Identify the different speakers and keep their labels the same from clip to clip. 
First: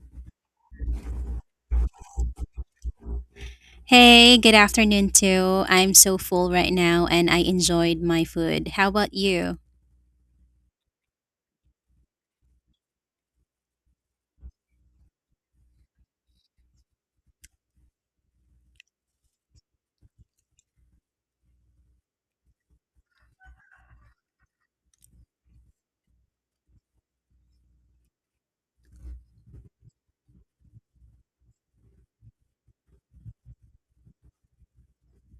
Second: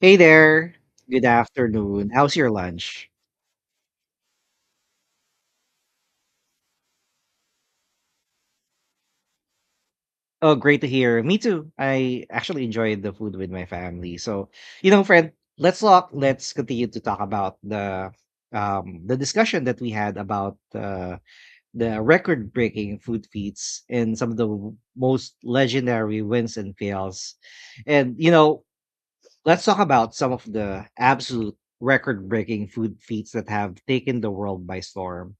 Speaker 1: Hey there. Good afternoon. How's your lunch?
Speaker 2: Hey, good afternoon too. I'm so full right now and I enjoyed my food. How about you?
Speaker 1: Oh, great to hear. Me too. I actually enjoyed the food with my family. So, you know, friend, let's talk. Let's continue to talk about the discussion that we had about the record-breaking food feats and some of the most legendary wins and fails. And you know, let's talk about some of the absolute record-breaking food feats that have taken the world by storm.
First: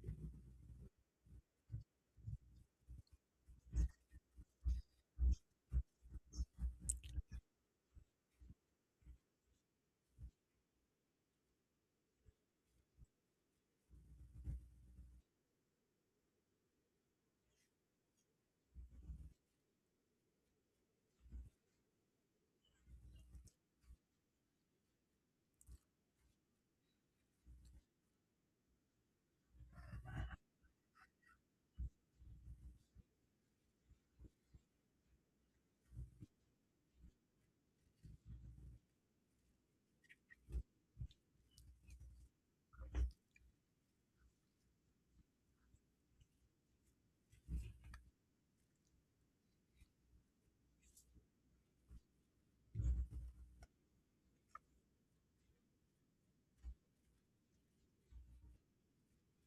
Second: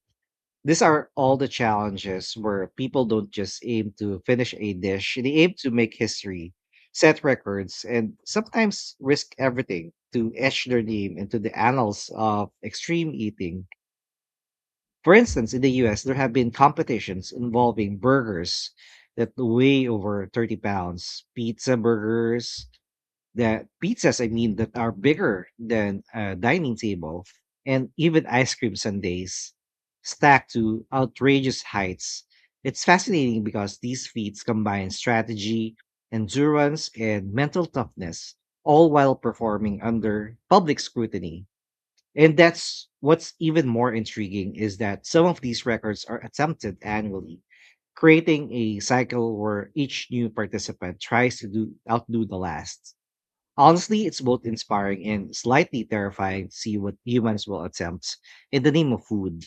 Speaker 1: These are all the challenges where people don't just aim to finish a dish, they aim to make history, set records, and sometimes risk everything to etch their name into the annals of extreme eating. For instance, in the US, there have been competitions involving burgers that weigh over 30 pounds, pizza burgers, the pizzas, I mean, that are bigger than a dining table, and even ice cream sundaes stacked to outrageous heights. It's fascinating because these feats combine strategy, endurance, and mental toughness, all while performing under public scrutiny. And that's what's even more intriguing is that some of these records are attempted annually, creating a cycle where each new participant tries to do outdo the last. Honestly, it's both inspiring and slightly terrifying to see what humans will attempt in the name of food.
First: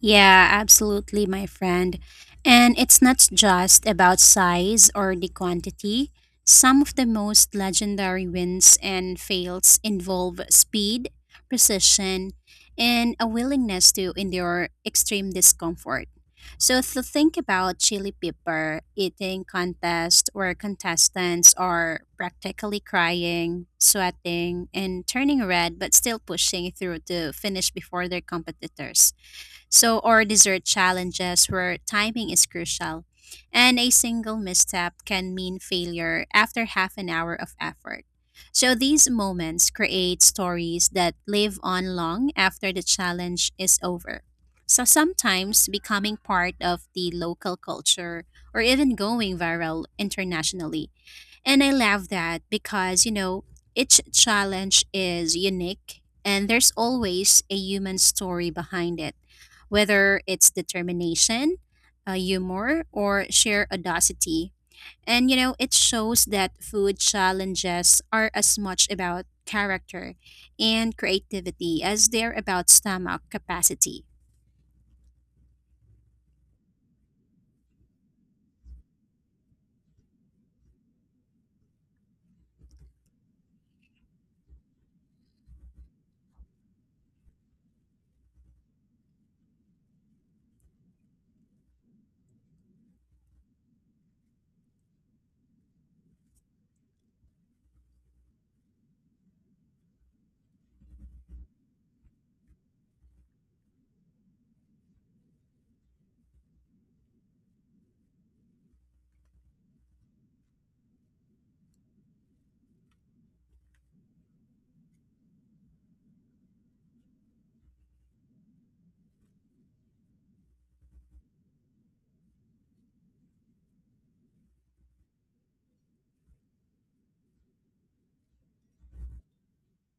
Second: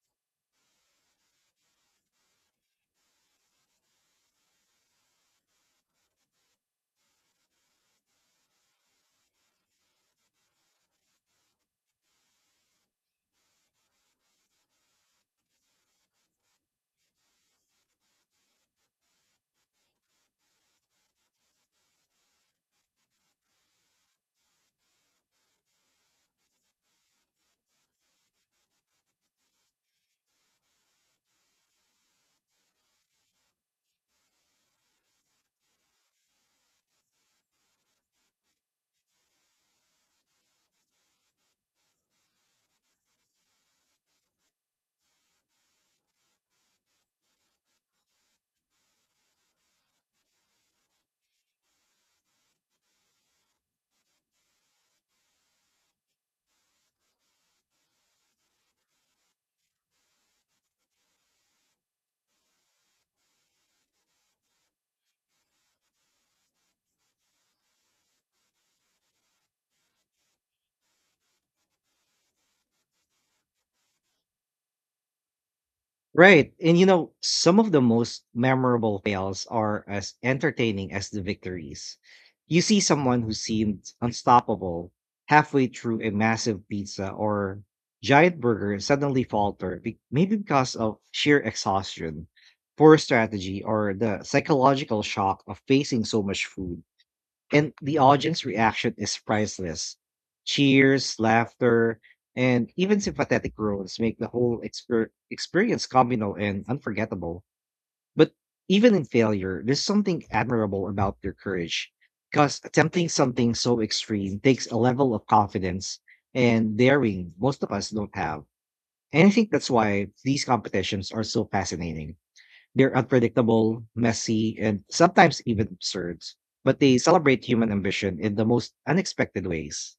Speaker 2: Yeah, absolutely, my friend. And it's not just about size or the quantity. Some of the most legendary wins and fails involve speed, precision, and a willingness to endure extreme discomfort. So, to think about chili pepper eating contest where contestants are practically crying, sweating, and turning red but still pushing through to finish before their competitors. So, or dessert challenges where timing is crucial, and a single misstep can mean failure after half an hour of effort. So, these moments create stories that live on long after the challenge is over. So, sometimes becoming part of the local culture or even going viral internationally. And I love that because, each challenge is unique and there's always a human story behind it, whether it's determination, humor, or sheer audacity. And you know, it shows that food challenges are as much about character and creativity as they're about stomach capacity.
Speaker 1: Right. And you know, some of the most memorable fails are as entertaining as the victories. You see someone who seemed unstoppable halfway through a massive pizza or giant burger suddenly falter, maybe because of sheer exhaustion, poor strategy, or the psychological shock of facing so much food. And the audience reaction is priceless. Cheers, laughter, and even sympathetic groans make the whole experience communal and unforgettable. But even in failure, there's something admirable about their courage because attempting something so extreme takes a level of confidence and daring most of us don't have. And I think that's why these competitions are so fascinating. They're unpredictable, messy, and sometimes even absurd, but they celebrate human ambition in the most unexpected ways.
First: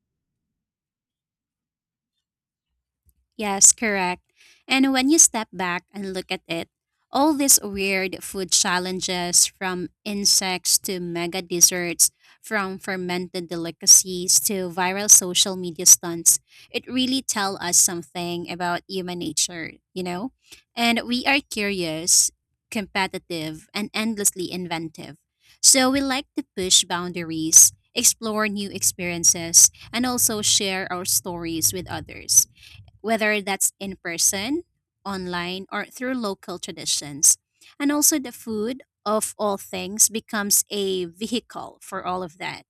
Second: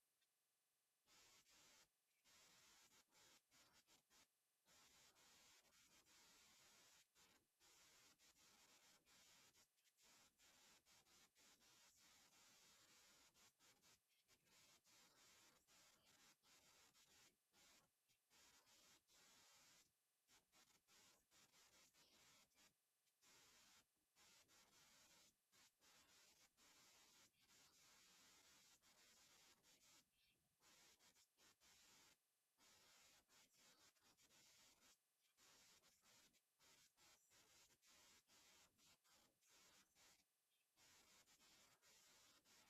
Speaker 2: Yes, correct. And when you step back and look at it, all these weird food challenges from insects to mega desserts, from fermented delicacies to viral social media stunts, it really tell us something about human nature, you know? And we are curious, competitive, and endlessly inventive. So we like to push boundaries, explore new experiences, and also share our stories with others, whether that's in person, online, or through local traditions. And also, the food, of all things, becomes a vehicle for all of that.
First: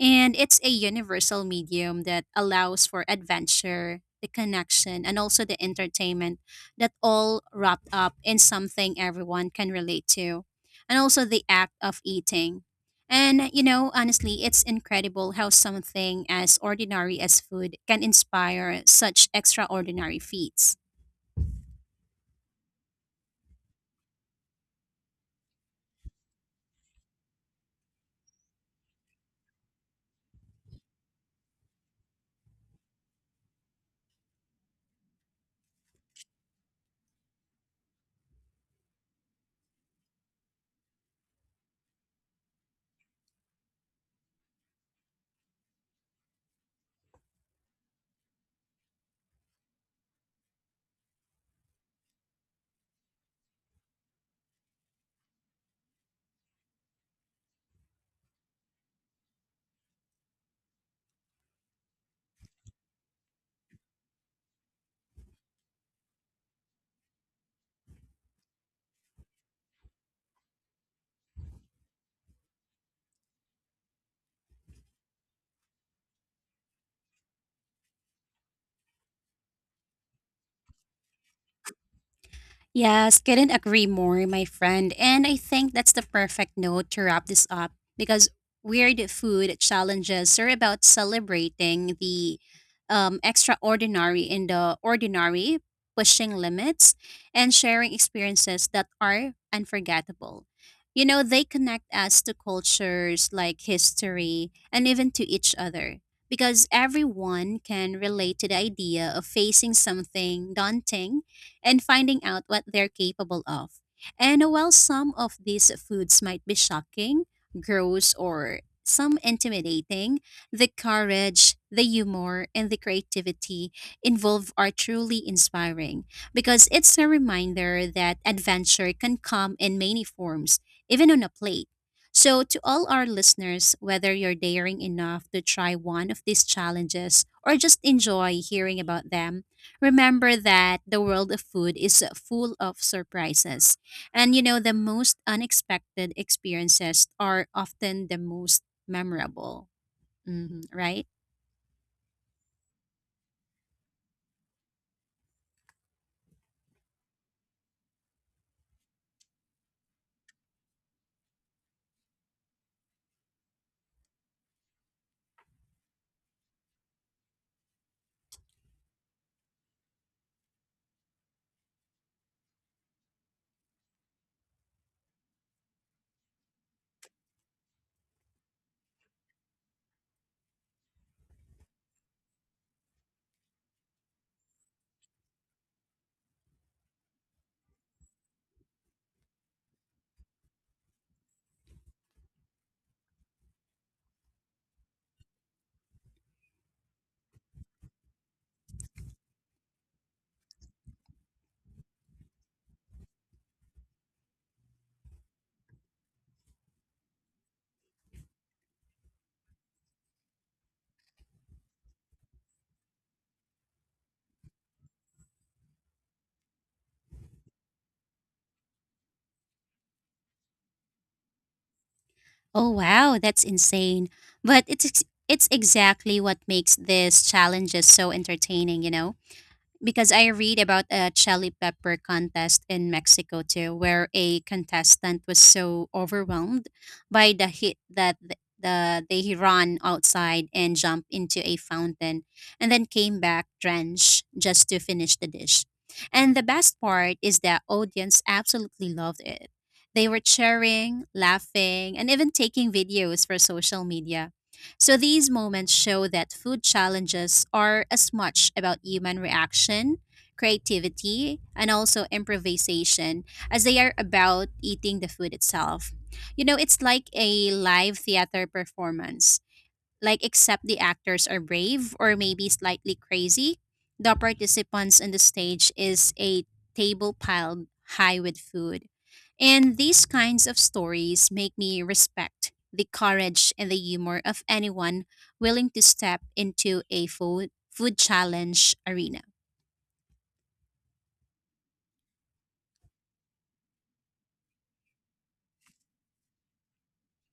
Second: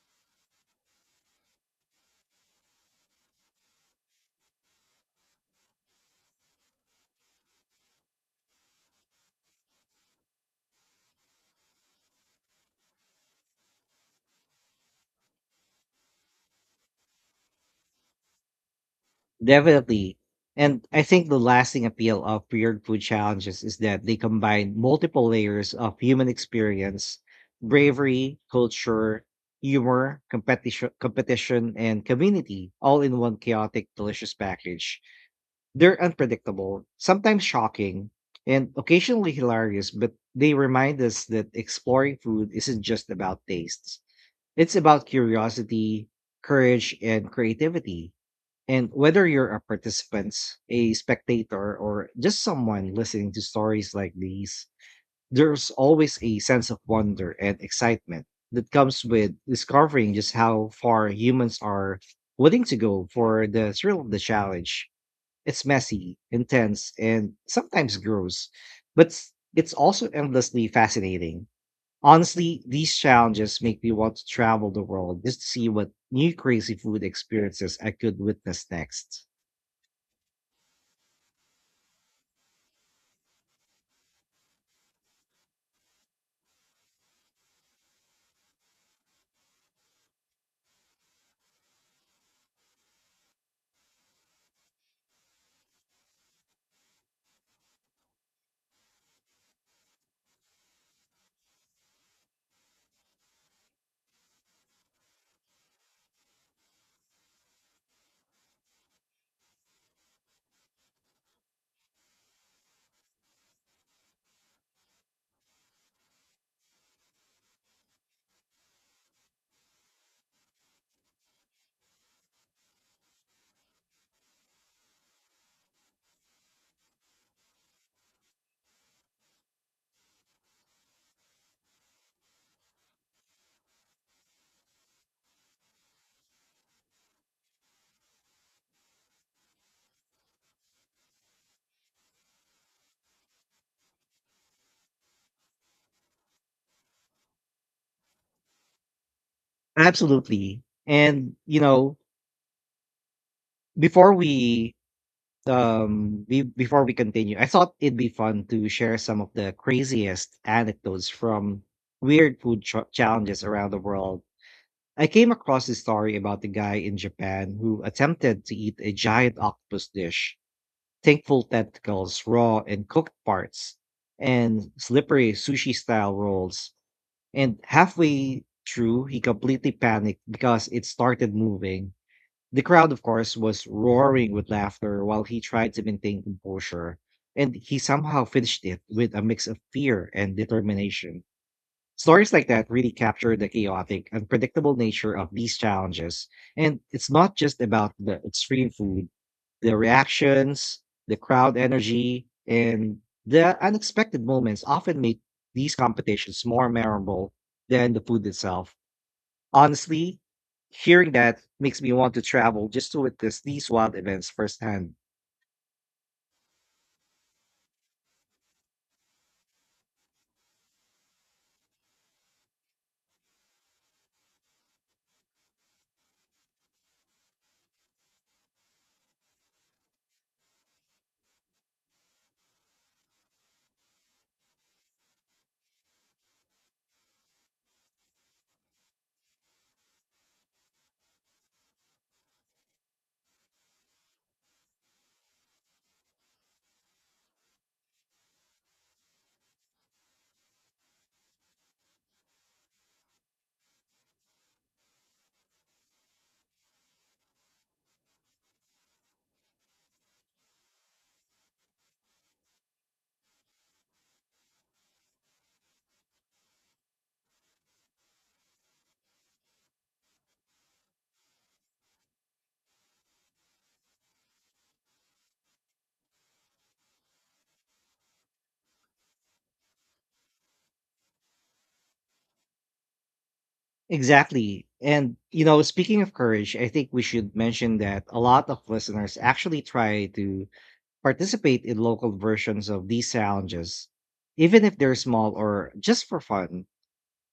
Speaker 2: And it's a universal medium that allows for adventure, the connection, and also the entertainment that all wrapped up in something everyone can relate to. And also the act of eating and, honestly, it's incredible how something as ordinary as food can inspire such
Speaker 1: Definitely.
Speaker 2: extraordinary feats.
Speaker 1: And I think the lasting appeal of weird food challenges is that they combine multiple layers of human experience, bravery, culture, humor, competition, and community all in one chaotic, delicious package. They're unpredictable, sometimes shocking, and occasionally hilarious, but they remind us that exploring food isn't just about tastes. It's about curiosity, courage, and creativity. And whether you're a participant, a spectator, or just someone listening to stories like these, there's always a sense of wonder and excitement that comes with discovering just how far humans are willing to go for the thrill of the challenge. It's messy, intense, and sometimes gross, but it's also endlessly fascinating. Honestly, these challenges make me want to travel the world just to see what new crazy food experiences I could witness next.
Speaker 2: Yes, couldn't agree more, my friend. And I think that's the perfect note to wrap this up because weird food challenges are about celebrating the extraordinary in the ordinary, pushing limits, and sharing experiences that are unforgettable. You know, they connect us to cultures like history and even to each other because everyone can relate to the idea of facing something daunting and finding out what they're capable of. And while some of these foods might be shocking, gross, or some intimidating, the courage, the humor, and the creativity involved are truly inspiring because it's a reminder that adventure can come in many forms, even on a plate. So, to all our listeners, whether you're daring enough to try one of these challenges or just enjoy hearing about them, remember that the world of food is full of surprises. And you know, the most unexpected experiences are often the most memorable, hmm,
Speaker 1: Absolutely.
Speaker 2: right?
Speaker 1: And, you know, before we before we continue, I thought it'd be fun to share some of the craziest anecdotes from weird food challenges around the world. I came across a story about the guy in Japan who attempted to eat a giant octopus dish, thankful tentacles, raw and cooked parts, and slippery sushi style rolls. And halfway through, he completely panicked because it started moving. The crowd, of course, was roaring with laughter while he tried to maintain composure. And he somehow finished it with a mix of fear and determination. Stories like that really capture the chaotic, unpredictable nature of these challenges. And it's not just about the extreme food, the reactions, the crowd energy, and the unexpected moments often make these competitions more memorable than the food itself. Honestly, hearing that makes me want to travel just to witness these wild events firsthand.
Speaker 2: Oh, wow, that's insane. But it's exactly what makes these challenges so entertaining, you know? Because I read about a chili pepper contest in Mexico too, where a contestant was so overwhelmed by the heat that the they ran outside and jumped into a fountain, and then came back drenched just to finish the dish. And the best part is that audience absolutely loved it. They were cheering, laughing, and even taking videos for social media, so these moments show that food challenges are as much about human reaction, creativity, and also improvisation as they are about eating the food itself. You know, it's like a live theater performance, like except the actors are brave or maybe slightly crazy. The participants on the stage is a table piled high with food. And these kinds of stories make me respect the courage and the humor of
Speaker 1: Exactly.
Speaker 2: anyone
Speaker 1: And, you know,
Speaker 2: willing to
Speaker 1: speaking of
Speaker 2: step
Speaker 1: courage, I
Speaker 2: into
Speaker 1: think we
Speaker 2: a
Speaker 1: should
Speaker 2: food
Speaker 1: mention
Speaker 2: food
Speaker 1: that a lot of
Speaker 2: challenge
Speaker 1: listeners
Speaker 2: arena.
Speaker 1: actually try to participate in local versions of these challenges, even if they're small or just for fun.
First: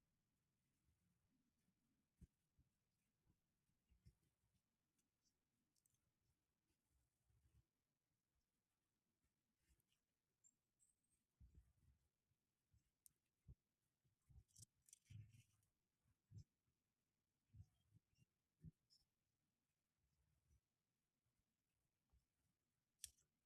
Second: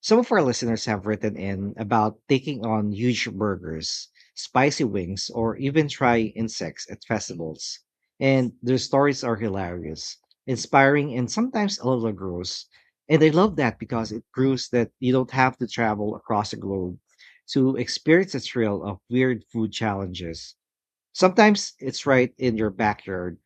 Speaker 1: Some of our listeners have written in about taking on huge burgers, spicy wings, or even try insects at festivals. And their stories are hilarious, inspiring, and sometimes a little gross. And I love that because it proves that you don't have to travel across the globe to experience the thrill of weird food challenges. Sometimes it's right in your backyard,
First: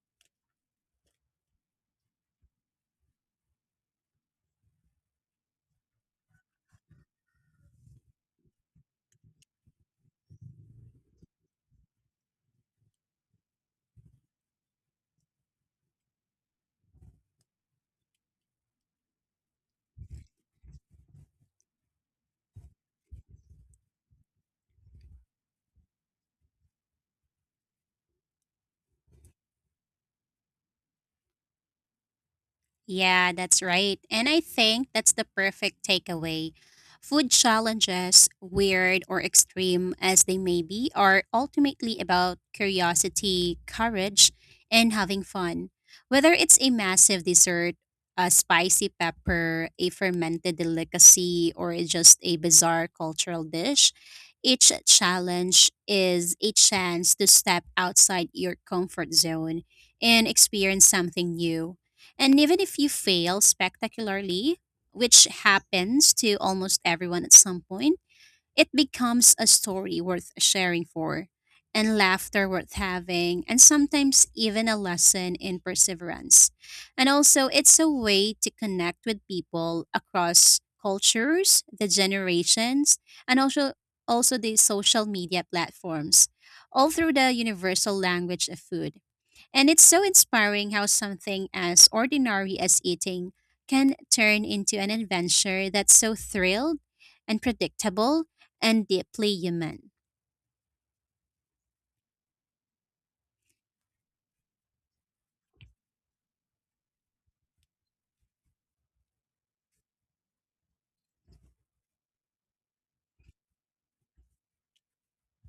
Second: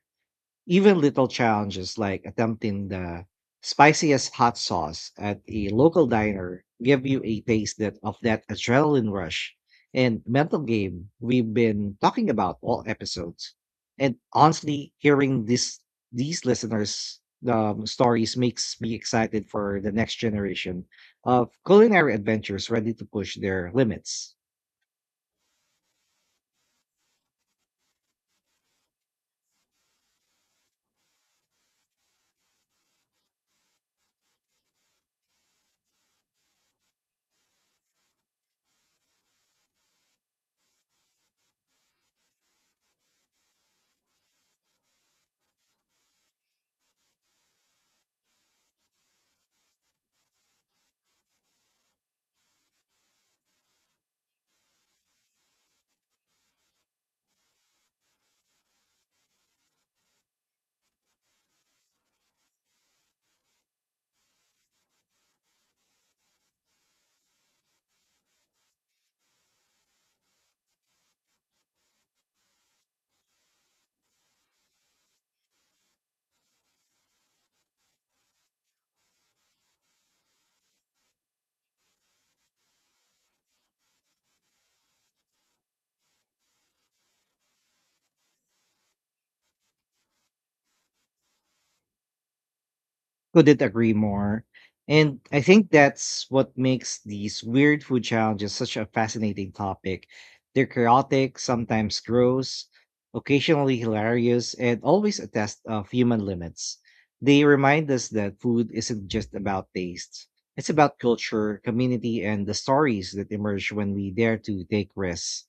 Speaker 1: even little challenges like attempting the spiciest hot sauce at a local diner give you a taste that of that adrenaline rush and mental game we've been talking about all episodes. And honestly, hearing this these listeners' stories makes me excited for the next generation of culinary adventures ready to push their limits.
Speaker 2: Yeah, that's right. And I think that's the perfect takeaway. Food challenges, weird or extreme as they may be, are ultimately about curiosity, courage, and having fun. Whether it's a massive dessert, a spicy pepper, a fermented delicacy, or just a bizarre cultural dish, each challenge is a chance to step outside your comfort zone and experience something new. And even if you fail spectacularly, which happens to almost everyone at some point, it becomes a story worth sharing for, and laughter worth having, and sometimes even a lesson in perseverance. And also, it's a way to connect with people across cultures, the generations, and also the social media platforms, all through the universal language of food. And it's so inspiring how something as ordinary as eating
Speaker 1: Couldn't agree
Speaker 2: can turn
Speaker 1: more.
Speaker 2: into an
Speaker 1: And I
Speaker 2: adventure
Speaker 1: think
Speaker 2: that's so
Speaker 1: that's what
Speaker 2: thrilled,
Speaker 1: makes these weird food
Speaker 2: unpredictable,
Speaker 1: challenges such a
Speaker 2: and deeply
Speaker 1: fascinating
Speaker 2: human.
Speaker 1: topic. They're chaotic, sometimes gross, occasionally hilarious, and always a test of human limits. They remind us that food isn't just about taste, it's about culture, community, and the stories that emerge when we dare to take risks.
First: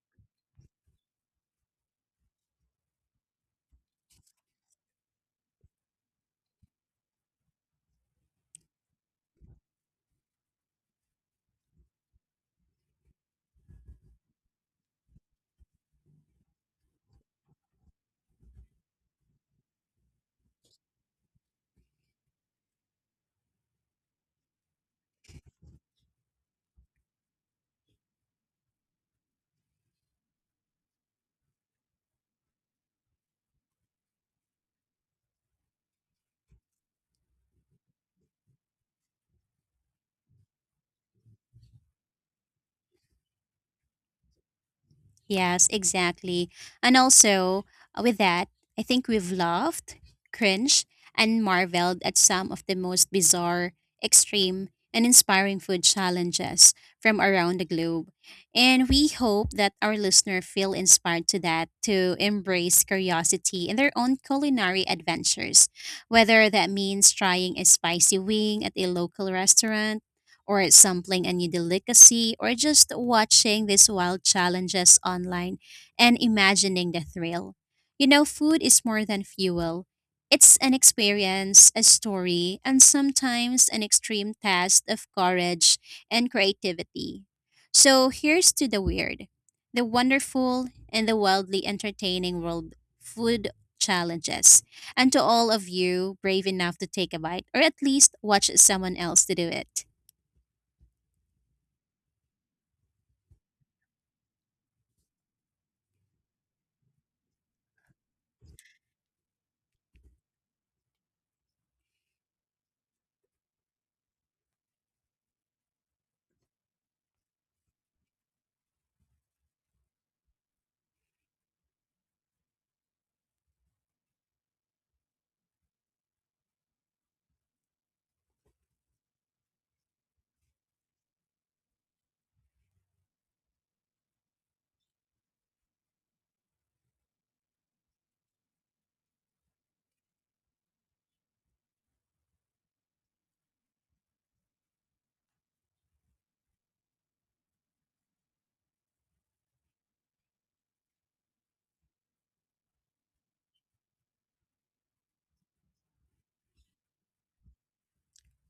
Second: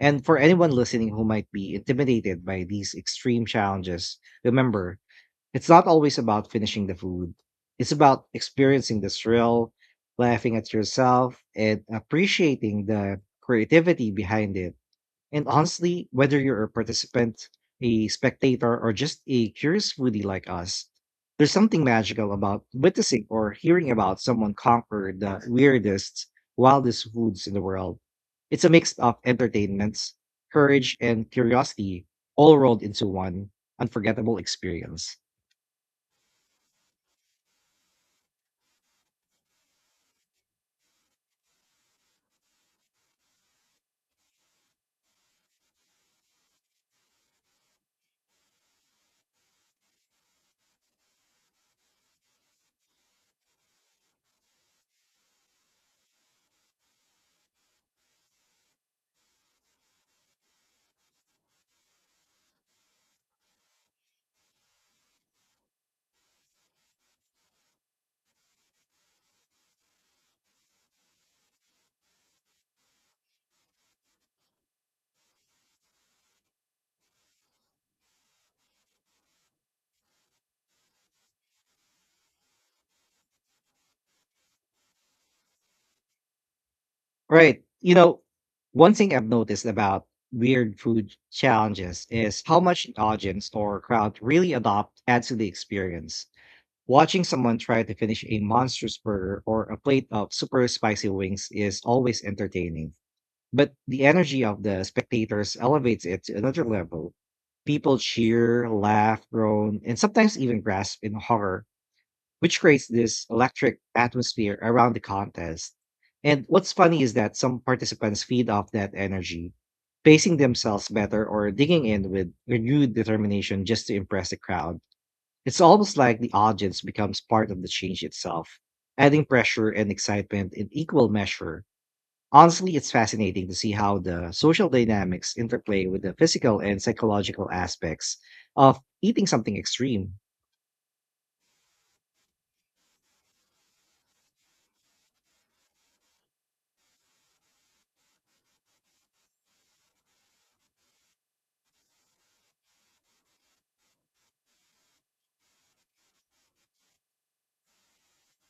Speaker 1: And for anyone listening who might be intimidated by these extreme challenges, remember, it's not always about finishing the food. It's about experiencing the thrill, laughing at yourself, and appreciating the creativity behind it. And honestly, whether you're a participant, a spectator, or just a curious foodie like us, there's something magical about witnessing or hearing about someone conquer the weirdest, wildest foods in the world. It's a mix of entertainments, courage, and curiosity all rolled into one unforgettable experience.
Speaker 2: Yes, exactly. And also, with that, I think we've laughed, cringed, and marveled at some of the most bizarre, extreme, and inspiring food challenges from around the globe. And we hope that our listener feel inspired to that to embrace curiosity in their own culinary adventures, whether that means trying a spicy wing at a local restaurant or sampling a new delicacy, or just watching these wild challenges online and imagining the thrill. You know, food is more than fuel. It's an experience, a story, and sometimes an extreme test of courage and creativity.
Speaker 1: Right. You
Speaker 2: So
Speaker 1: know,
Speaker 2: here's to the
Speaker 1: one thing I've
Speaker 2: weird,
Speaker 1: noticed
Speaker 2: the
Speaker 1: about
Speaker 2: wonderful,
Speaker 1: weird
Speaker 2: and
Speaker 1: food
Speaker 2: the wildly
Speaker 1: challenges
Speaker 2: entertaining
Speaker 1: is how
Speaker 2: world
Speaker 1: much the audience
Speaker 2: food
Speaker 1: or crowd really
Speaker 2: challenges.
Speaker 1: adopt
Speaker 2: And to
Speaker 1: adds to the
Speaker 2: all of you
Speaker 1: experience.
Speaker 2: brave enough to take a
Speaker 1: Watching
Speaker 2: bite
Speaker 1: someone
Speaker 2: or at
Speaker 1: try to
Speaker 2: least
Speaker 1: finish a
Speaker 2: watch someone
Speaker 1: monstrous
Speaker 2: else to
Speaker 1: burger
Speaker 2: do
Speaker 1: or a
Speaker 2: it.
Speaker 1: plate of super spicy wings is always entertaining. But the energy of the spectators elevates it to another level. People cheer, laugh, groan, and sometimes even gasp in horror, which creates this electric atmosphere around the contest. And what's funny is that some participants feed off that energy, pacing themselves better or digging in with renewed determination just to impress the crowd. It's almost like the audience becomes part of the change itself, adding pressure and excitement in equal measure. Honestly, it's fascinating to see how the social dynamics interplay with the physical and psychological aspects of eating something extreme.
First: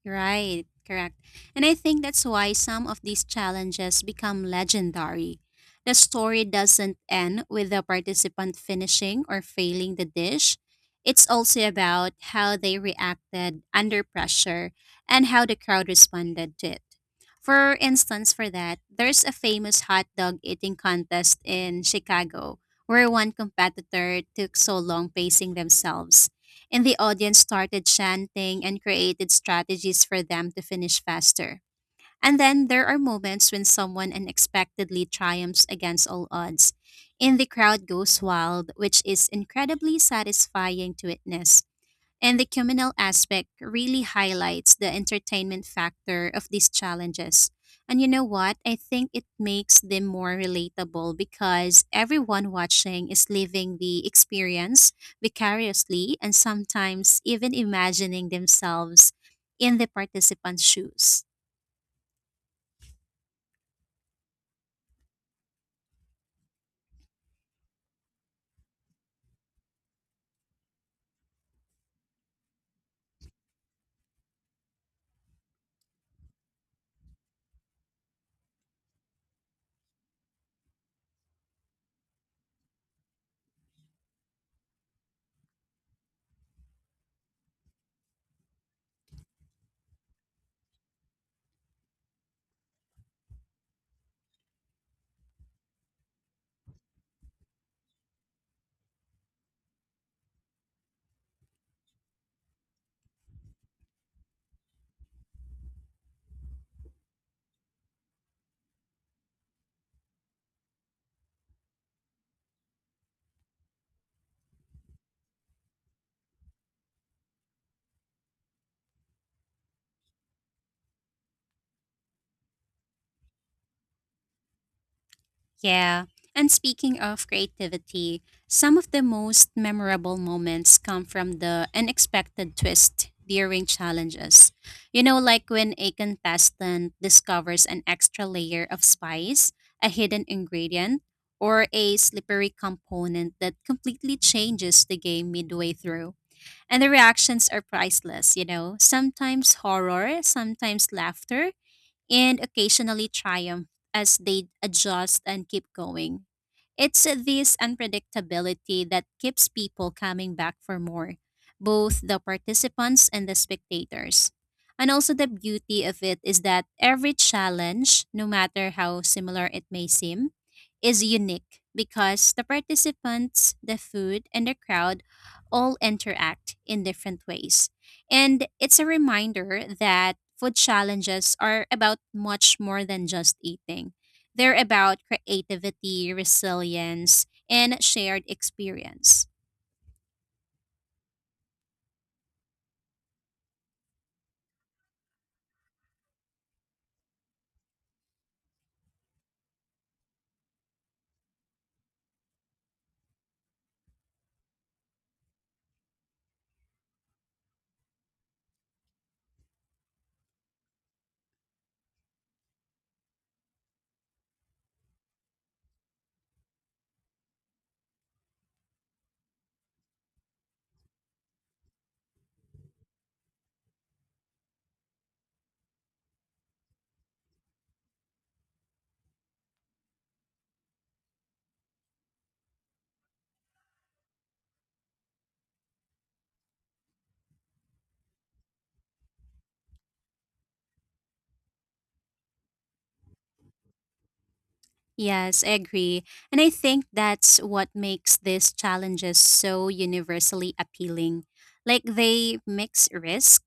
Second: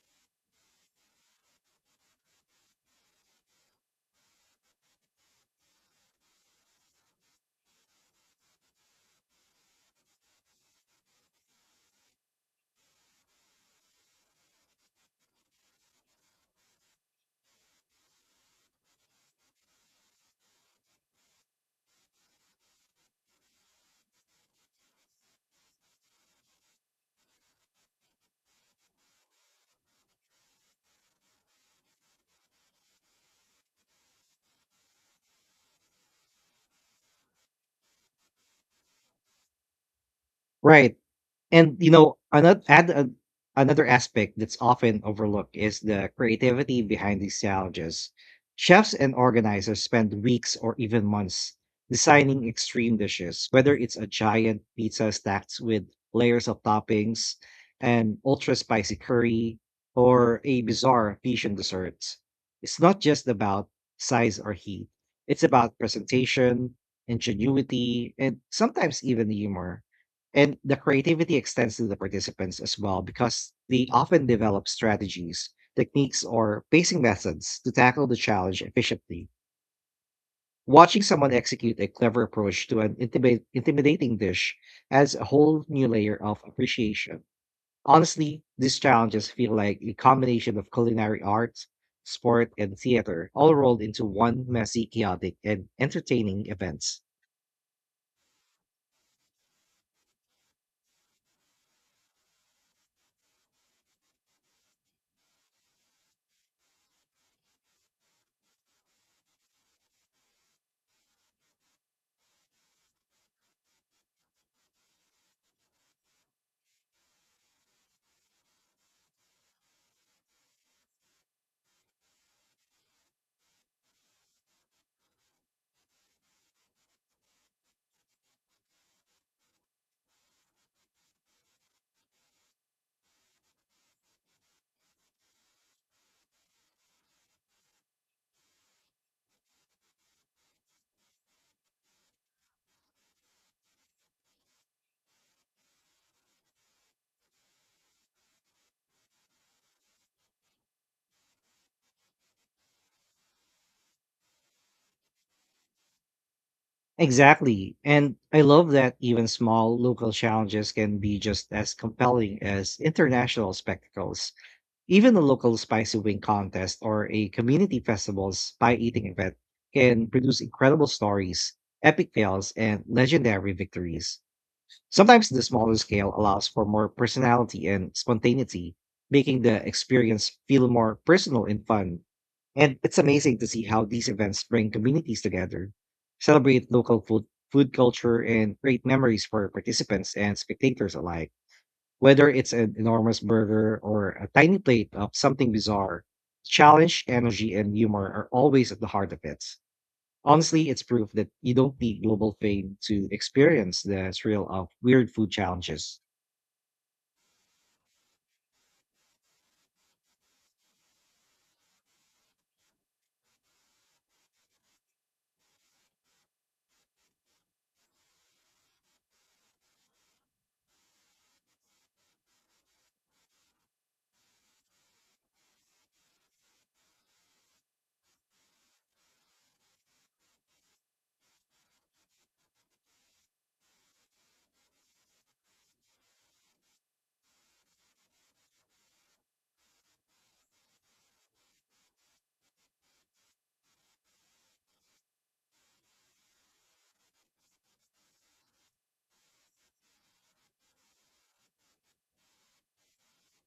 Speaker 2: Right, correct. And I think that's why some of these challenges become legendary. The story doesn't end with the participant finishing or failing the dish. It's also about how they reacted under pressure and how the crowd responded to it. For instance, for that, there's a famous hot dog eating contest in Chicago where one competitor took so long pacing themselves, and the audience started chanting and created strategies for them to finish faster. And then there are moments when someone unexpectedly triumphs against all odds, and the crowd goes wild, which is incredibly satisfying
Speaker 1: Right.
Speaker 2: to witness.
Speaker 1: And you know,
Speaker 2: And the communal aspect
Speaker 1: another
Speaker 2: really
Speaker 1: aspect that's
Speaker 2: highlights the
Speaker 1: often overlooked
Speaker 2: entertainment
Speaker 1: is the
Speaker 2: factor of these
Speaker 1: creativity behind these
Speaker 2: challenges. And you
Speaker 1: challenges.
Speaker 2: know what? I
Speaker 1: Chefs
Speaker 2: think
Speaker 1: and
Speaker 2: it makes
Speaker 1: organizers
Speaker 2: them
Speaker 1: spend
Speaker 2: more
Speaker 1: weeks or even
Speaker 2: relatable
Speaker 1: months
Speaker 2: because
Speaker 1: designing
Speaker 2: everyone
Speaker 1: extreme
Speaker 2: watching is
Speaker 1: dishes, whether
Speaker 2: living
Speaker 1: it's
Speaker 2: the
Speaker 1: a giant
Speaker 2: experience
Speaker 1: pizza stacked with
Speaker 2: vicariously and
Speaker 1: layers of
Speaker 2: sometimes
Speaker 1: toppings,
Speaker 2: even
Speaker 1: an
Speaker 2: imagining
Speaker 1: ultra spicy
Speaker 2: themselves
Speaker 1: curry,
Speaker 2: in the
Speaker 1: or a
Speaker 2: participants'
Speaker 1: bizarre
Speaker 2: shoes.
Speaker 1: fusion dessert. It's not just about size or heat. It's about presentation, ingenuity, and sometimes even humor, and the creativity extends to the participants as well because they often develop strategies, techniques, or pacing methods to tackle the challenge efficiently. Watching someone execute a clever approach to an intimidating dish adds a whole new layer of appreciation. Honestly, these challenges feel like a combination of culinary art, sport, and theater, all rolled into one messy, chaotic, and entertaining event.
Speaker 2: Yeah. And speaking of creativity, some of the most memorable moments come from the unexpected twist during challenges. You know, like when a contestant discovers an extra layer of spice, a hidden ingredient, or a slippery component that completely changes the game midway through. And the reactions are priceless, you know, sometimes horror, sometimes laughter, and occasionally triumph as they adjust and keep going. It's this
Speaker 1: Exactly. And I love
Speaker 2: unpredictability
Speaker 1: that
Speaker 2: that
Speaker 1: even
Speaker 2: keeps
Speaker 1: small
Speaker 2: people
Speaker 1: local
Speaker 2: coming back
Speaker 1: challenges
Speaker 2: for
Speaker 1: can
Speaker 2: more,
Speaker 1: be just as
Speaker 2: both the
Speaker 1: compelling as
Speaker 2: participants and the
Speaker 1: international
Speaker 2: spectators.
Speaker 1: spectacles.
Speaker 2: And
Speaker 1: Even
Speaker 2: also,
Speaker 1: a
Speaker 2: the
Speaker 1: local
Speaker 2: beauty
Speaker 1: spicy
Speaker 2: of
Speaker 1: wing
Speaker 2: it is that
Speaker 1: contest or
Speaker 2: every
Speaker 1: a community
Speaker 2: challenge, no
Speaker 1: festival's
Speaker 2: matter
Speaker 1: pie
Speaker 2: how
Speaker 1: eating event
Speaker 2: similar it may
Speaker 1: can
Speaker 2: seem,
Speaker 1: produce incredible
Speaker 2: is
Speaker 1: stories,
Speaker 2: unique
Speaker 1: epic
Speaker 2: because the
Speaker 1: fails, and legendary
Speaker 2: participants, the
Speaker 1: victories.
Speaker 2: food, and the crowd
Speaker 1: Sometimes the smaller
Speaker 2: all
Speaker 1: scale allows
Speaker 2: interact
Speaker 1: for
Speaker 2: in
Speaker 1: more
Speaker 2: different
Speaker 1: personality
Speaker 2: ways.
Speaker 1: and
Speaker 2: And
Speaker 1: spontaneity,
Speaker 2: it's a
Speaker 1: making the
Speaker 2: reminder that
Speaker 1: experience
Speaker 2: food
Speaker 1: feel more
Speaker 2: challenges
Speaker 1: personal and
Speaker 2: are about
Speaker 1: fun.
Speaker 2: much
Speaker 1: And
Speaker 2: more
Speaker 1: it's
Speaker 2: than just
Speaker 1: amazing to see how
Speaker 2: eating.
Speaker 1: these events
Speaker 2: They're
Speaker 1: bring
Speaker 2: about
Speaker 1: communities together,
Speaker 2: creativity,
Speaker 1: celebrate
Speaker 2: resilience,
Speaker 1: food
Speaker 2: and
Speaker 1: culture,
Speaker 2: shared
Speaker 1: and create memories
Speaker 2: experience.
Speaker 1: for participants and spectators alike. Whether it's an enormous burger or a tiny plate of something bizarre, challenge, energy, and humor are always at the heart of it. Honestly, it's proof that you don't need global fame to experience the thrill of weird food challenges.
Speaker 2: Yes, I agree. And I think that's what makes these challenges so universally appealing. Like they mix risk,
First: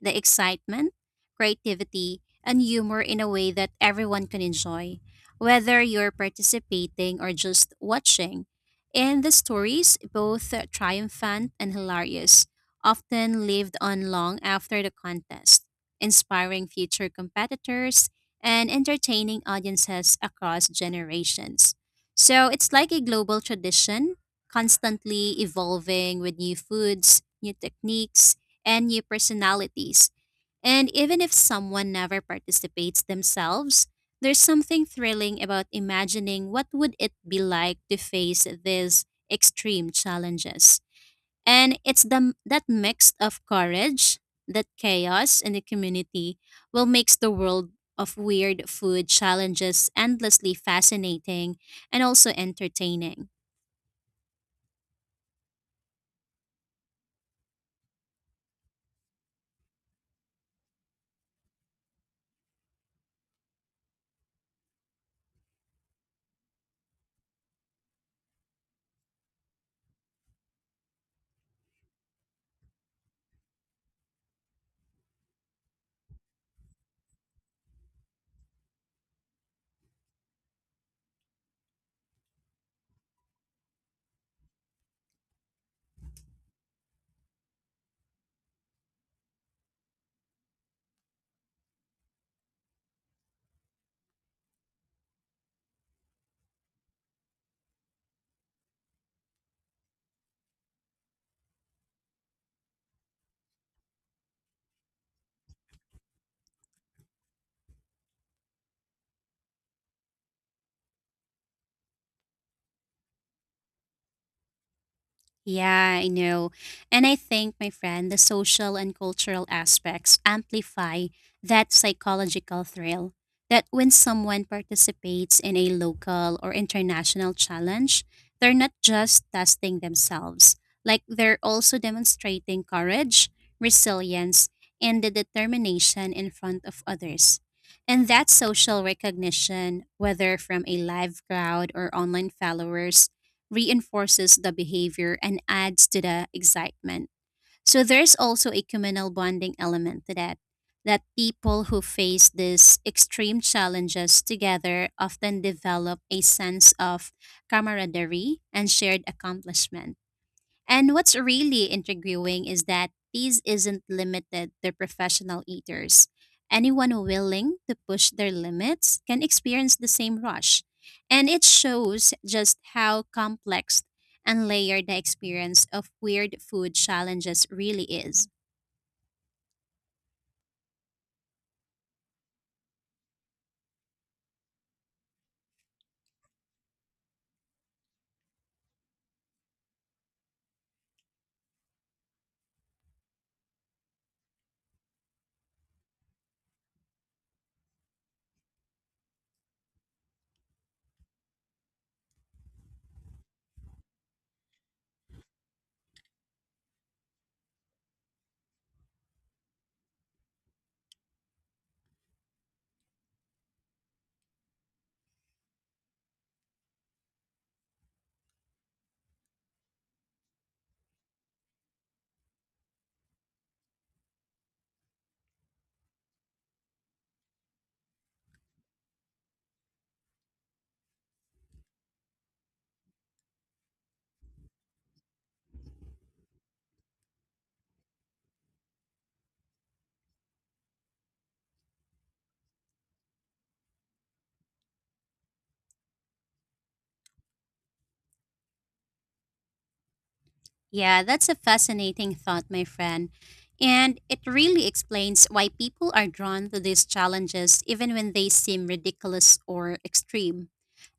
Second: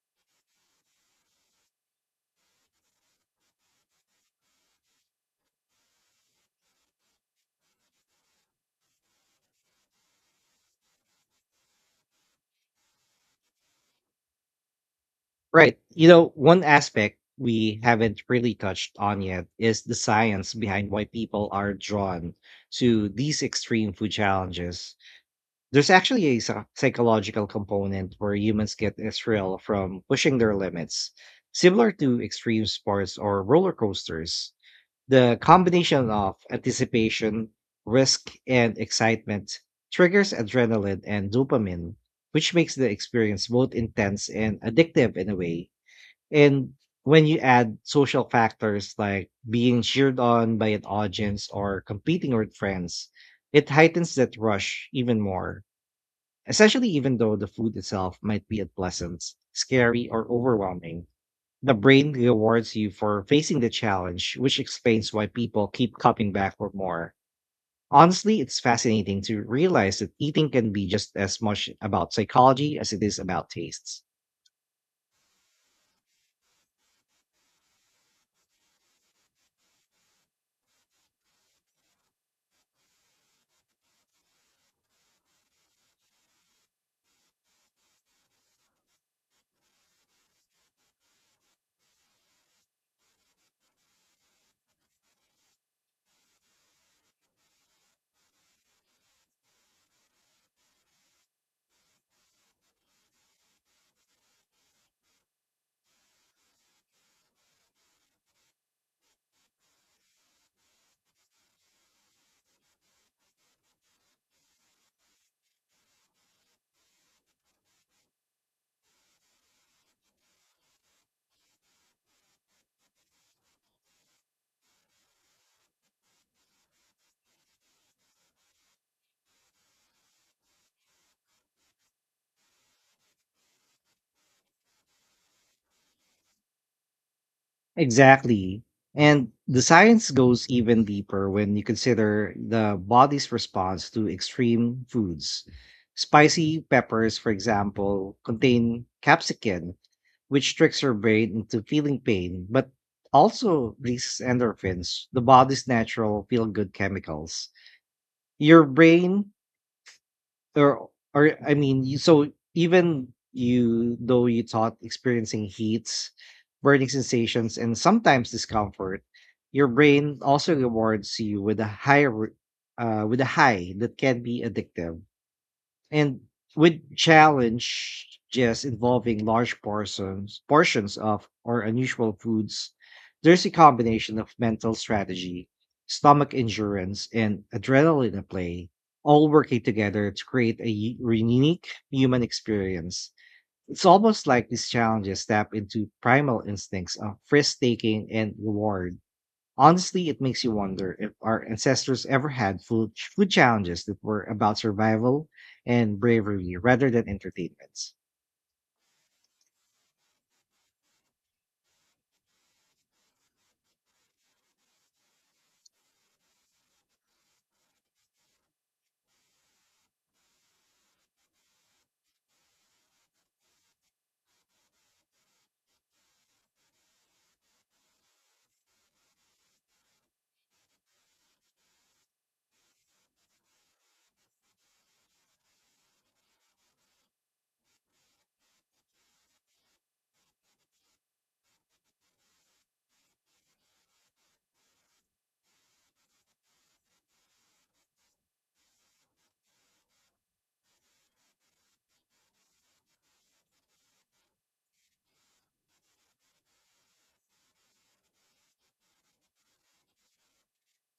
Speaker 2: the excitement, creativity, and humor in a way that everyone can enjoy, whether you're participating or just watching. And the stories, both triumphant and hilarious, often lived on long after the contest,
Speaker 1: Right. You know, one
Speaker 2: inspiring future
Speaker 1: aspect we
Speaker 2: competitors
Speaker 1: haven't really
Speaker 2: and
Speaker 1: touched on
Speaker 2: entertaining
Speaker 1: yet is the
Speaker 2: audiences
Speaker 1: science
Speaker 2: across
Speaker 1: behind why people are
Speaker 2: generations.
Speaker 1: drawn
Speaker 2: So it's like a
Speaker 1: to
Speaker 2: global
Speaker 1: these extreme food
Speaker 2: tradition,
Speaker 1: challenges.
Speaker 2: constantly
Speaker 1: There's
Speaker 2: evolving
Speaker 1: actually
Speaker 2: with
Speaker 1: a
Speaker 2: new foods,
Speaker 1: psychological
Speaker 2: new
Speaker 1: component where
Speaker 2: techniques,
Speaker 1: humans
Speaker 2: and
Speaker 1: get
Speaker 2: new
Speaker 1: a thrill from
Speaker 2: personalities.
Speaker 1: pushing their
Speaker 2: And
Speaker 1: limits,
Speaker 2: even if
Speaker 1: similar
Speaker 2: someone never
Speaker 1: to extreme
Speaker 2: participates
Speaker 1: sports or roller
Speaker 2: themselves, there's
Speaker 1: coasters.
Speaker 2: something
Speaker 1: The
Speaker 2: thrilling about
Speaker 1: combination of
Speaker 2: imagining what would it be
Speaker 1: anticipation,
Speaker 2: like to
Speaker 1: risk,
Speaker 2: face
Speaker 1: and
Speaker 2: these
Speaker 1: excitement
Speaker 2: extreme
Speaker 1: triggers
Speaker 2: challenges.
Speaker 1: adrenaline and
Speaker 2: And
Speaker 1: dopamine,
Speaker 2: it's the,
Speaker 1: which
Speaker 2: that
Speaker 1: makes the
Speaker 2: mix of
Speaker 1: experience both
Speaker 2: courage,
Speaker 1: intense and
Speaker 2: that
Speaker 1: addictive in a
Speaker 2: chaos, and the
Speaker 1: way.
Speaker 2: community
Speaker 1: And
Speaker 2: will makes
Speaker 1: when
Speaker 2: the
Speaker 1: you
Speaker 2: world
Speaker 1: add
Speaker 2: of
Speaker 1: social
Speaker 2: weird
Speaker 1: factors
Speaker 2: food
Speaker 1: like being
Speaker 2: challenges
Speaker 1: cheered
Speaker 2: endlessly
Speaker 1: on by an audience
Speaker 2: fascinating
Speaker 1: or
Speaker 2: and also
Speaker 1: competing with friends,
Speaker 2: entertaining.
Speaker 1: it heightens that rush even more, especially even though the food itself might be unpleasant, scary, or overwhelming. The brain rewards you for facing the challenge, which explains why people keep coming back for more. Honestly, it's fascinating to realize that eating can be just as much about psychology as it is about tastes.
Speaker 2: Yeah, I know. And I think, my friend, the social and cultural aspects amplify that psychological thrill. That when someone participates in a local or international challenge, they're not just testing themselves, like they're also demonstrating courage, resilience, and the determination in front of others. And that
Speaker 1: Exactly.
Speaker 2: social
Speaker 1: And the
Speaker 2: recognition,
Speaker 1: science
Speaker 2: whether
Speaker 1: goes
Speaker 2: from a
Speaker 1: even
Speaker 2: live
Speaker 1: deeper when you
Speaker 2: crowd or online
Speaker 1: consider the
Speaker 2: followers,
Speaker 1: body's response to
Speaker 2: reinforces the
Speaker 1: extreme
Speaker 2: behavior and
Speaker 1: foods.
Speaker 2: adds to the
Speaker 1: Spicy
Speaker 2: excitement.
Speaker 1: peppers, for
Speaker 2: So there's
Speaker 1: example,
Speaker 2: also a
Speaker 1: contain
Speaker 2: communal bonding
Speaker 1: capsicum,
Speaker 2: element to that.
Speaker 1: which tricks your
Speaker 2: That
Speaker 1: brain into
Speaker 2: people who
Speaker 1: feeling
Speaker 2: face
Speaker 1: pain, but
Speaker 2: these extreme
Speaker 1: also releases
Speaker 2: challenges together
Speaker 1: endorphins, the
Speaker 2: often
Speaker 1: body's
Speaker 2: develop a
Speaker 1: natural feel good
Speaker 2: sense of
Speaker 1: chemicals.
Speaker 2: camaraderie
Speaker 1: Your
Speaker 2: and shared
Speaker 1: brain
Speaker 2: accomplishment.
Speaker 1: or
Speaker 2: And what's
Speaker 1: or
Speaker 2: really intriguing is that
Speaker 1: even
Speaker 2: these isn't
Speaker 1: you though you
Speaker 2: limited to
Speaker 1: thought
Speaker 2: professional
Speaker 1: experiencing
Speaker 2: eaters.
Speaker 1: heats, burning
Speaker 2: Anyone
Speaker 1: sensations,
Speaker 2: willing
Speaker 1: and
Speaker 2: to push
Speaker 1: sometimes
Speaker 2: their
Speaker 1: discomfort,
Speaker 2: limits can
Speaker 1: your
Speaker 2: experience the
Speaker 1: brain
Speaker 2: same
Speaker 1: also
Speaker 2: rush.
Speaker 1: rewards
Speaker 2: And
Speaker 1: you
Speaker 2: it
Speaker 1: with a
Speaker 2: shows just how
Speaker 1: with a high
Speaker 2: complex
Speaker 1: that can be
Speaker 2: and layered the
Speaker 1: addictive
Speaker 2: experience of
Speaker 1: and
Speaker 2: weird food
Speaker 1: with
Speaker 2: challenges really
Speaker 1: challenge
Speaker 2: is.
Speaker 1: just involving large portions of or unusual foods. There's a combination of mental strategy, stomach endurance, and adrenaline at play, all working together to create a unique human experience. It's almost like these challenges tap into primal instincts of risk taking and reward. Honestly, it makes you wonder if our ancestors ever had food challenges that were about survival and bravery rather than entertainments.
Speaker 2: Yeah, that's a fascinating thought, my friend. And it really explains why people are drawn to these challenges even when they seem ridiculous or extreme.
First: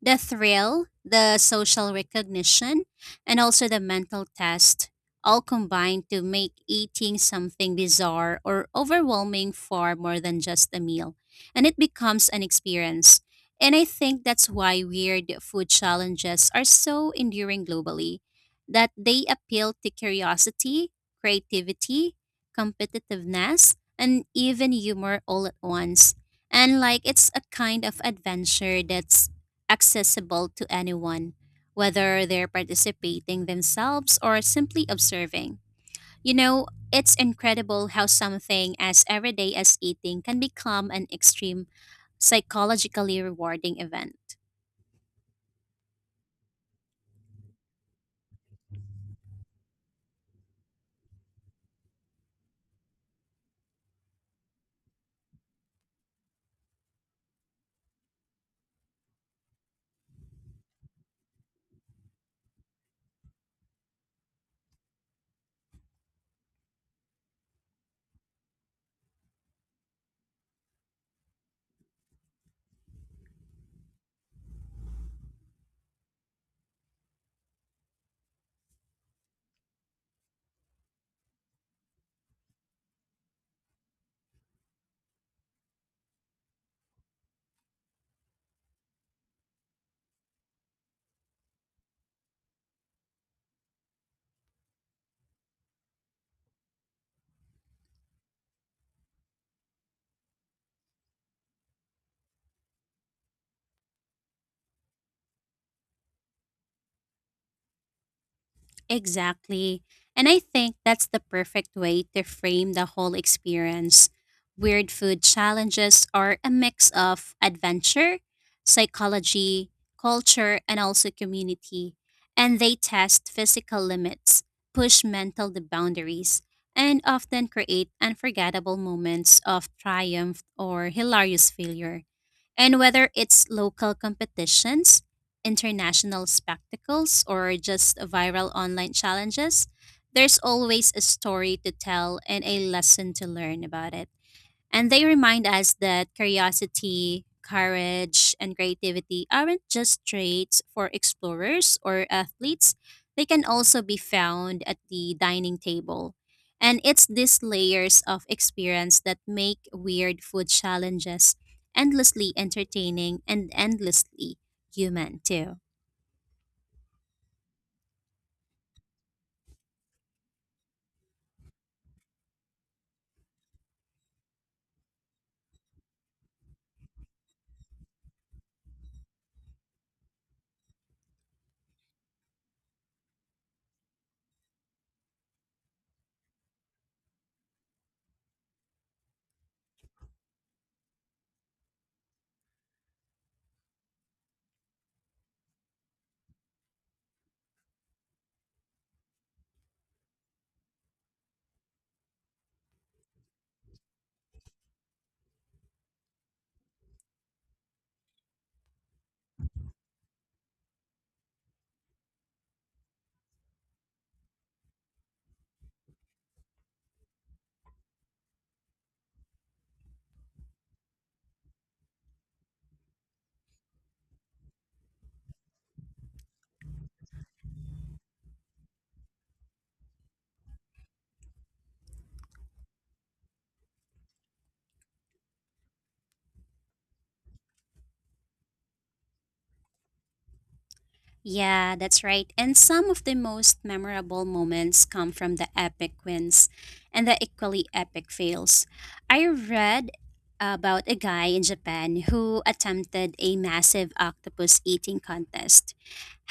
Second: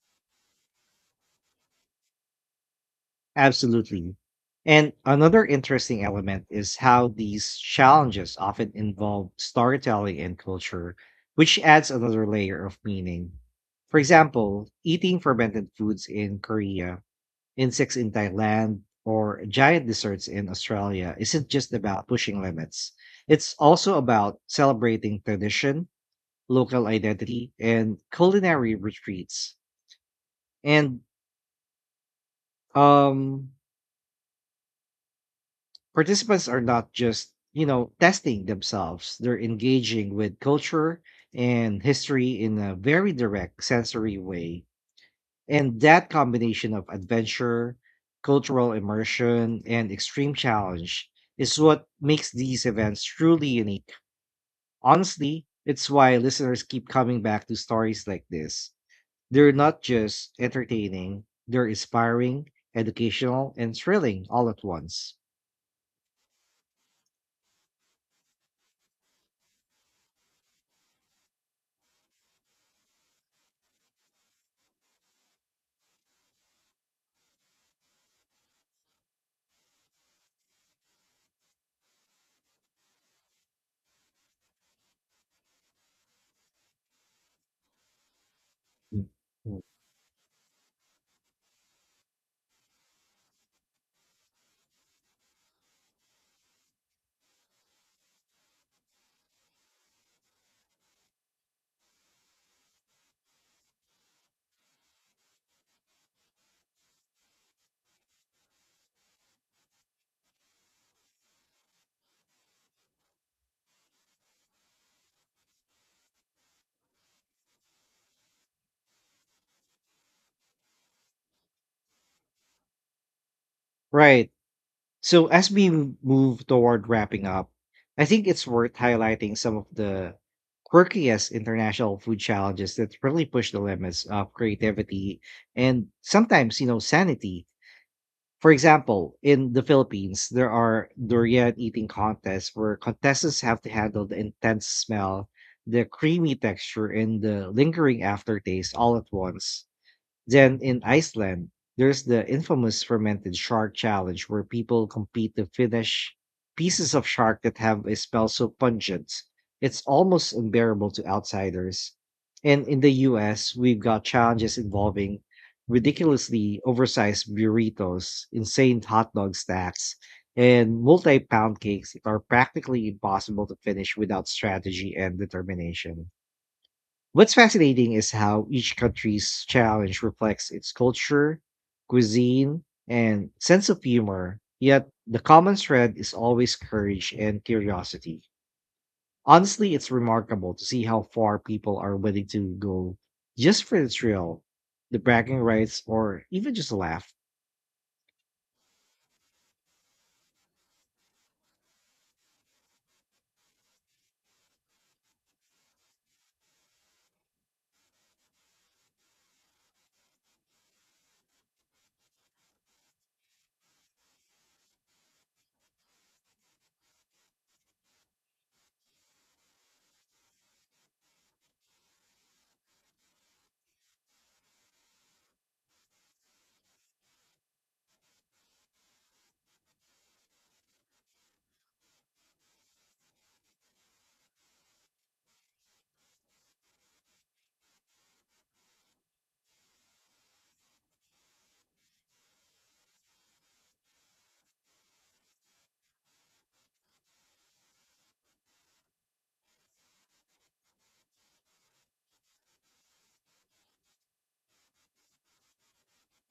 Speaker 2: The thrill, the social recognition, and also the
Speaker 1: Absolutely.
Speaker 2: mental test
Speaker 1: And
Speaker 2: all
Speaker 1: another interesting
Speaker 2: combine to
Speaker 1: element
Speaker 2: make
Speaker 1: is how
Speaker 2: eating
Speaker 1: these
Speaker 2: something
Speaker 1: challenges
Speaker 2: bizarre or
Speaker 1: often involve
Speaker 2: overwhelming far
Speaker 1: storytelling
Speaker 2: more
Speaker 1: and
Speaker 2: than just a
Speaker 1: culture,
Speaker 2: meal.
Speaker 1: which
Speaker 2: And it
Speaker 1: adds another
Speaker 2: becomes an
Speaker 1: layer of
Speaker 2: experience.
Speaker 1: meaning.
Speaker 2: And I
Speaker 1: For
Speaker 2: think that's
Speaker 1: example,
Speaker 2: why
Speaker 1: eating
Speaker 2: weird food
Speaker 1: fermented foods in
Speaker 2: challenges are
Speaker 1: Korea,
Speaker 2: so enduring
Speaker 1: insects in
Speaker 2: globally,
Speaker 1: Thailand,
Speaker 2: that they
Speaker 1: or
Speaker 2: appeal
Speaker 1: giant
Speaker 2: to
Speaker 1: deserts in
Speaker 2: curiosity,
Speaker 1: Australia isn't just about
Speaker 2: creativity,
Speaker 1: pushing limits. It's
Speaker 2: competitiveness,
Speaker 1: also
Speaker 2: and
Speaker 1: about
Speaker 2: even
Speaker 1: celebrating
Speaker 2: humor all at
Speaker 1: tradition,
Speaker 2: once. And
Speaker 1: local
Speaker 2: like it's a
Speaker 1: identity,
Speaker 2: kind
Speaker 1: and
Speaker 2: of
Speaker 1: culinary
Speaker 2: adventure that's
Speaker 1: retreats.
Speaker 2: accessible to
Speaker 1: And
Speaker 2: anyone, whether they're participating
Speaker 1: um,
Speaker 2: themselves or simply observing. You
Speaker 1: participants are
Speaker 2: know,
Speaker 1: not
Speaker 2: it's
Speaker 1: just, you know,
Speaker 2: incredible how
Speaker 1: testing
Speaker 2: something as
Speaker 1: themselves, they're
Speaker 2: everyday as
Speaker 1: engaging
Speaker 2: eating
Speaker 1: with
Speaker 2: can become
Speaker 1: culture
Speaker 2: an extreme
Speaker 1: and history in a very
Speaker 2: psychologically
Speaker 1: direct
Speaker 2: rewarding event.
Speaker 1: sensory way. And that combination of adventure, cultural immersion, and extreme challenge is what makes these events truly unique. Honestly, it's why listeners keep coming back to stories like this. They're not just entertaining, they're inspiring, educational, and thrilling all at once. Mm.
Speaker 2: Exactly. And I think that's the perfect way to frame the whole experience. Weird food challenges are a mix of adventure, psychology, culture, and also community. And they test physical
Speaker 1: Right.
Speaker 2: limits, push
Speaker 1: So,
Speaker 2: mental
Speaker 1: as
Speaker 2: the
Speaker 1: we
Speaker 2: boundaries,
Speaker 1: move toward
Speaker 2: and
Speaker 1: wrapping
Speaker 2: often
Speaker 1: up,
Speaker 2: create
Speaker 1: I think it's worth
Speaker 2: unforgettable
Speaker 1: highlighting
Speaker 2: moments
Speaker 1: some of
Speaker 2: of
Speaker 1: the
Speaker 2: triumph or
Speaker 1: quirkiest
Speaker 2: hilarious
Speaker 1: international
Speaker 2: failure.
Speaker 1: food challenges
Speaker 2: And
Speaker 1: that
Speaker 2: whether
Speaker 1: really
Speaker 2: it's
Speaker 1: push the
Speaker 2: local
Speaker 1: limits of
Speaker 2: competitions,
Speaker 1: creativity and,
Speaker 2: international
Speaker 1: sometimes, you know,
Speaker 2: spectacles,
Speaker 1: sanity.
Speaker 2: or just
Speaker 1: For
Speaker 2: viral online
Speaker 1: example, in the
Speaker 2: challenges,
Speaker 1: Philippines,
Speaker 2: there's
Speaker 1: there are
Speaker 2: always a
Speaker 1: durian
Speaker 2: story to
Speaker 1: eating
Speaker 2: tell and
Speaker 1: contests
Speaker 2: a
Speaker 1: where
Speaker 2: lesson to
Speaker 1: contestants have
Speaker 2: learn
Speaker 1: to
Speaker 2: about
Speaker 1: handle
Speaker 2: it.
Speaker 1: the intense
Speaker 2: And they
Speaker 1: smell,
Speaker 2: remind us
Speaker 1: the
Speaker 2: that
Speaker 1: creamy texture, and
Speaker 2: curiosity,
Speaker 1: the lingering
Speaker 2: courage, and
Speaker 1: aftertaste all at
Speaker 2: creativity
Speaker 1: once.
Speaker 2: aren't just
Speaker 1: Then
Speaker 2: traits
Speaker 1: in
Speaker 2: for
Speaker 1: Iceland,
Speaker 2: explorers
Speaker 1: there's
Speaker 2: or
Speaker 1: the
Speaker 2: athletes,
Speaker 1: infamous
Speaker 2: they
Speaker 1: fermented
Speaker 2: can
Speaker 1: shark
Speaker 2: also be
Speaker 1: challenge where
Speaker 2: found at
Speaker 1: people
Speaker 2: the
Speaker 1: compete to
Speaker 2: dining
Speaker 1: finish
Speaker 2: table. And
Speaker 1: pieces of
Speaker 2: it's
Speaker 1: shark
Speaker 2: these
Speaker 1: that have a
Speaker 2: layers of
Speaker 1: smell so
Speaker 2: experience
Speaker 1: pungent,
Speaker 2: that make
Speaker 1: it's
Speaker 2: weird
Speaker 1: almost
Speaker 2: food
Speaker 1: unbearable to
Speaker 2: challenges
Speaker 1: outsiders.
Speaker 2: endlessly
Speaker 1: And in the
Speaker 2: entertaining and
Speaker 1: US, we've got
Speaker 2: endlessly
Speaker 1: challenges
Speaker 2: human,
Speaker 1: involving
Speaker 2: too.
Speaker 1: ridiculously oversized burritos, insane hot dog stacks, and multi pound cakes that are practically impossible to finish without strategy and determination. What's fascinating is how each country's challenge reflects its culture, cuisine, and sense of humor, yet the common thread is always courage and curiosity. Honestly, it's remarkable to see how far people are willing to go just for the thrill, the bragging rights, or even just a laugh.
Speaker 2: Yeah, that's right. And some of the most memorable moments come from the epic wins and the equally epic fails. I read about a guy in Japan who attempted a massive octopus eating contest.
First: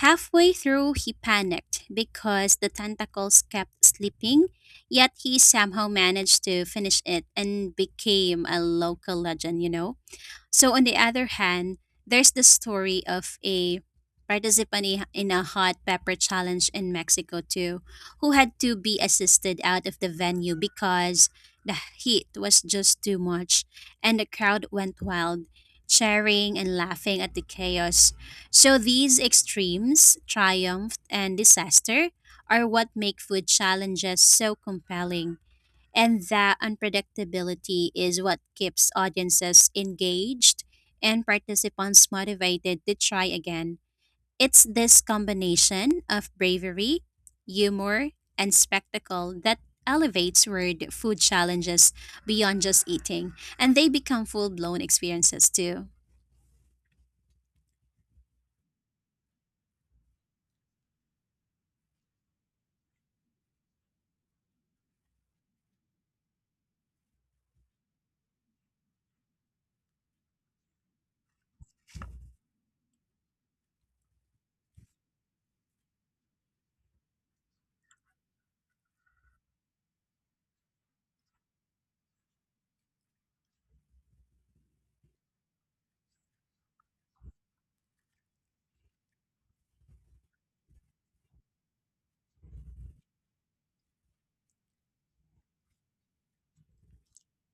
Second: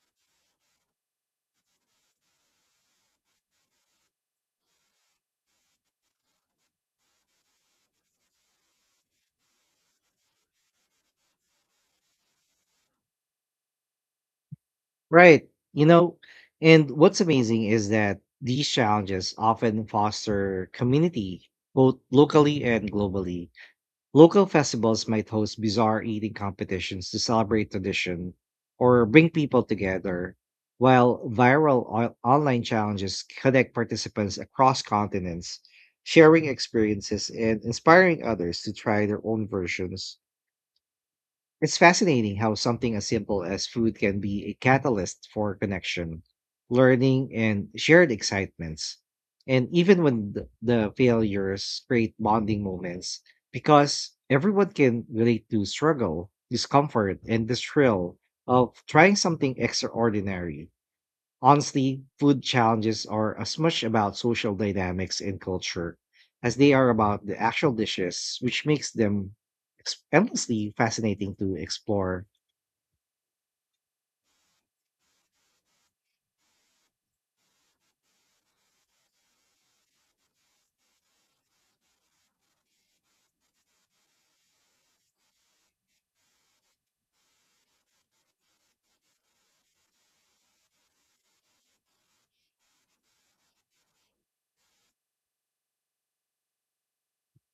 Speaker 2: Halfway through, he panicked because the tentacles kept slipping, yet he somehow managed to finish it and became a local legend, you know? So on the other hand, there's the story of a participant in a
Speaker 1: Right.
Speaker 2: hot
Speaker 1: You
Speaker 2: pepper
Speaker 1: know,
Speaker 2: challenge
Speaker 1: and
Speaker 2: in
Speaker 1: what's
Speaker 2: Mexico
Speaker 1: amazing
Speaker 2: too,
Speaker 1: is that
Speaker 2: who had
Speaker 1: these
Speaker 2: to be
Speaker 1: challenges
Speaker 2: assisted
Speaker 1: often
Speaker 2: out of the venue
Speaker 1: foster
Speaker 2: because
Speaker 1: community,
Speaker 2: the
Speaker 1: both
Speaker 2: heat was
Speaker 1: locally and
Speaker 2: just too
Speaker 1: globally.
Speaker 2: much, and the
Speaker 1: Local
Speaker 2: crowd went
Speaker 1: festivals might
Speaker 2: wild,
Speaker 1: host bizarre eating
Speaker 2: cheering and
Speaker 1: competitions to
Speaker 2: laughing at the
Speaker 1: celebrate
Speaker 2: chaos.
Speaker 1: tradition
Speaker 2: So
Speaker 1: or
Speaker 2: these
Speaker 1: bring people
Speaker 2: extremes,
Speaker 1: together,
Speaker 2: triumph
Speaker 1: while
Speaker 2: and
Speaker 1: viral
Speaker 2: disaster,
Speaker 1: online
Speaker 2: are what make
Speaker 1: challenges
Speaker 2: food
Speaker 1: connect
Speaker 2: challenges
Speaker 1: participants
Speaker 2: so
Speaker 1: across
Speaker 2: compelling.
Speaker 1: continents,
Speaker 2: And
Speaker 1: sharing
Speaker 2: that
Speaker 1: experiences and
Speaker 2: unpredictability
Speaker 1: inspiring
Speaker 2: is what
Speaker 1: others to
Speaker 2: keeps
Speaker 1: try their own
Speaker 2: audiences
Speaker 1: versions.
Speaker 2: engaged and
Speaker 1: It's
Speaker 2: participants
Speaker 1: fascinating how
Speaker 2: motivated
Speaker 1: something
Speaker 2: to
Speaker 1: as
Speaker 2: try
Speaker 1: simple as
Speaker 2: again.
Speaker 1: food can be a
Speaker 2: It's this
Speaker 1: catalyst for
Speaker 2: combination
Speaker 1: connection,
Speaker 2: of bravery,
Speaker 1: learning, and
Speaker 2: humor,
Speaker 1: shared
Speaker 2: and
Speaker 1: excitements.
Speaker 2: spectacle that
Speaker 1: And even when
Speaker 2: elevates
Speaker 1: the,
Speaker 2: word
Speaker 1: the
Speaker 2: food
Speaker 1: failures
Speaker 2: challenges
Speaker 1: create
Speaker 2: beyond
Speaker 1: bonding
Speaker 2: just
Speaker 1: moments,
Speaker 2: eating, and they
Speaker 1: because
Speaker 2: become full
Speaker 1: everyone
Speaker 2: blown
Speaker 1: can
Speaker 2: experiences
Speaker 1: relate to
Speaker 2: too.
Speaker 1: struggle, discomfort, and the thrill of trying something extraordinary. Honestly, food challenges are as much about social dynamics and culture as they are about the actual dishes, which makes them endlessly fascinating to explore.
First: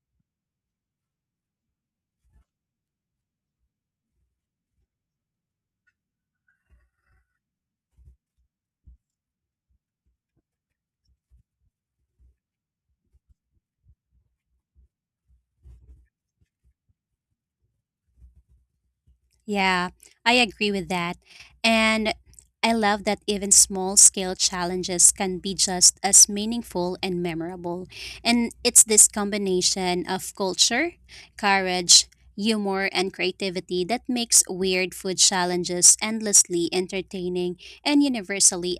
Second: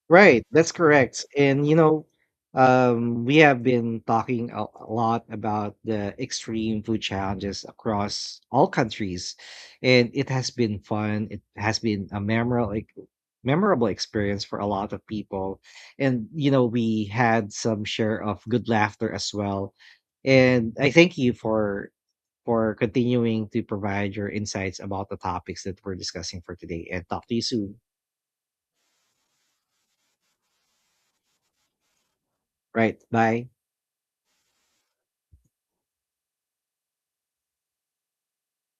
Speaker 1: Right, that's correct. And you know, we have been talking a lot about the extreme food challenges across all countries, and it has been fun. It has been a memorable, like, memorable experience for a lot of people, and you know, we had some share of good laughter as well,
Speaker 2: Yeah, I agree
Speaker 1: and
Speaker 2: with
Speaker 1: I thank
Speaker 2: that.
Speaker 1: you for
Speaker 2: And I love that
Speaker 1: continuing
Speaker 2: even
Speaker 1: to
Speaker 2: small
Speaker 1: provide your
Speaker 2: scale
Speaker 1: insights about
Speaker 2: challenges
Speaker 1: the
Speaker 2: can be
Speaker 1: topics that we're
Speaker 2: just as
Speaker 1: discussing for today,
Speaker 2: meaningful
Speaker 1: and
Speaker 2: and
Speaker 1: talk to you soon.
Speaker 2: memorable. And it's this combination of culture, courage, humor,
Speaker 1: Right,
Speaker 2: and
Speaker 1: bye.
Speaker 2: creativity that makes weird food challenges endlessly entertaining and universally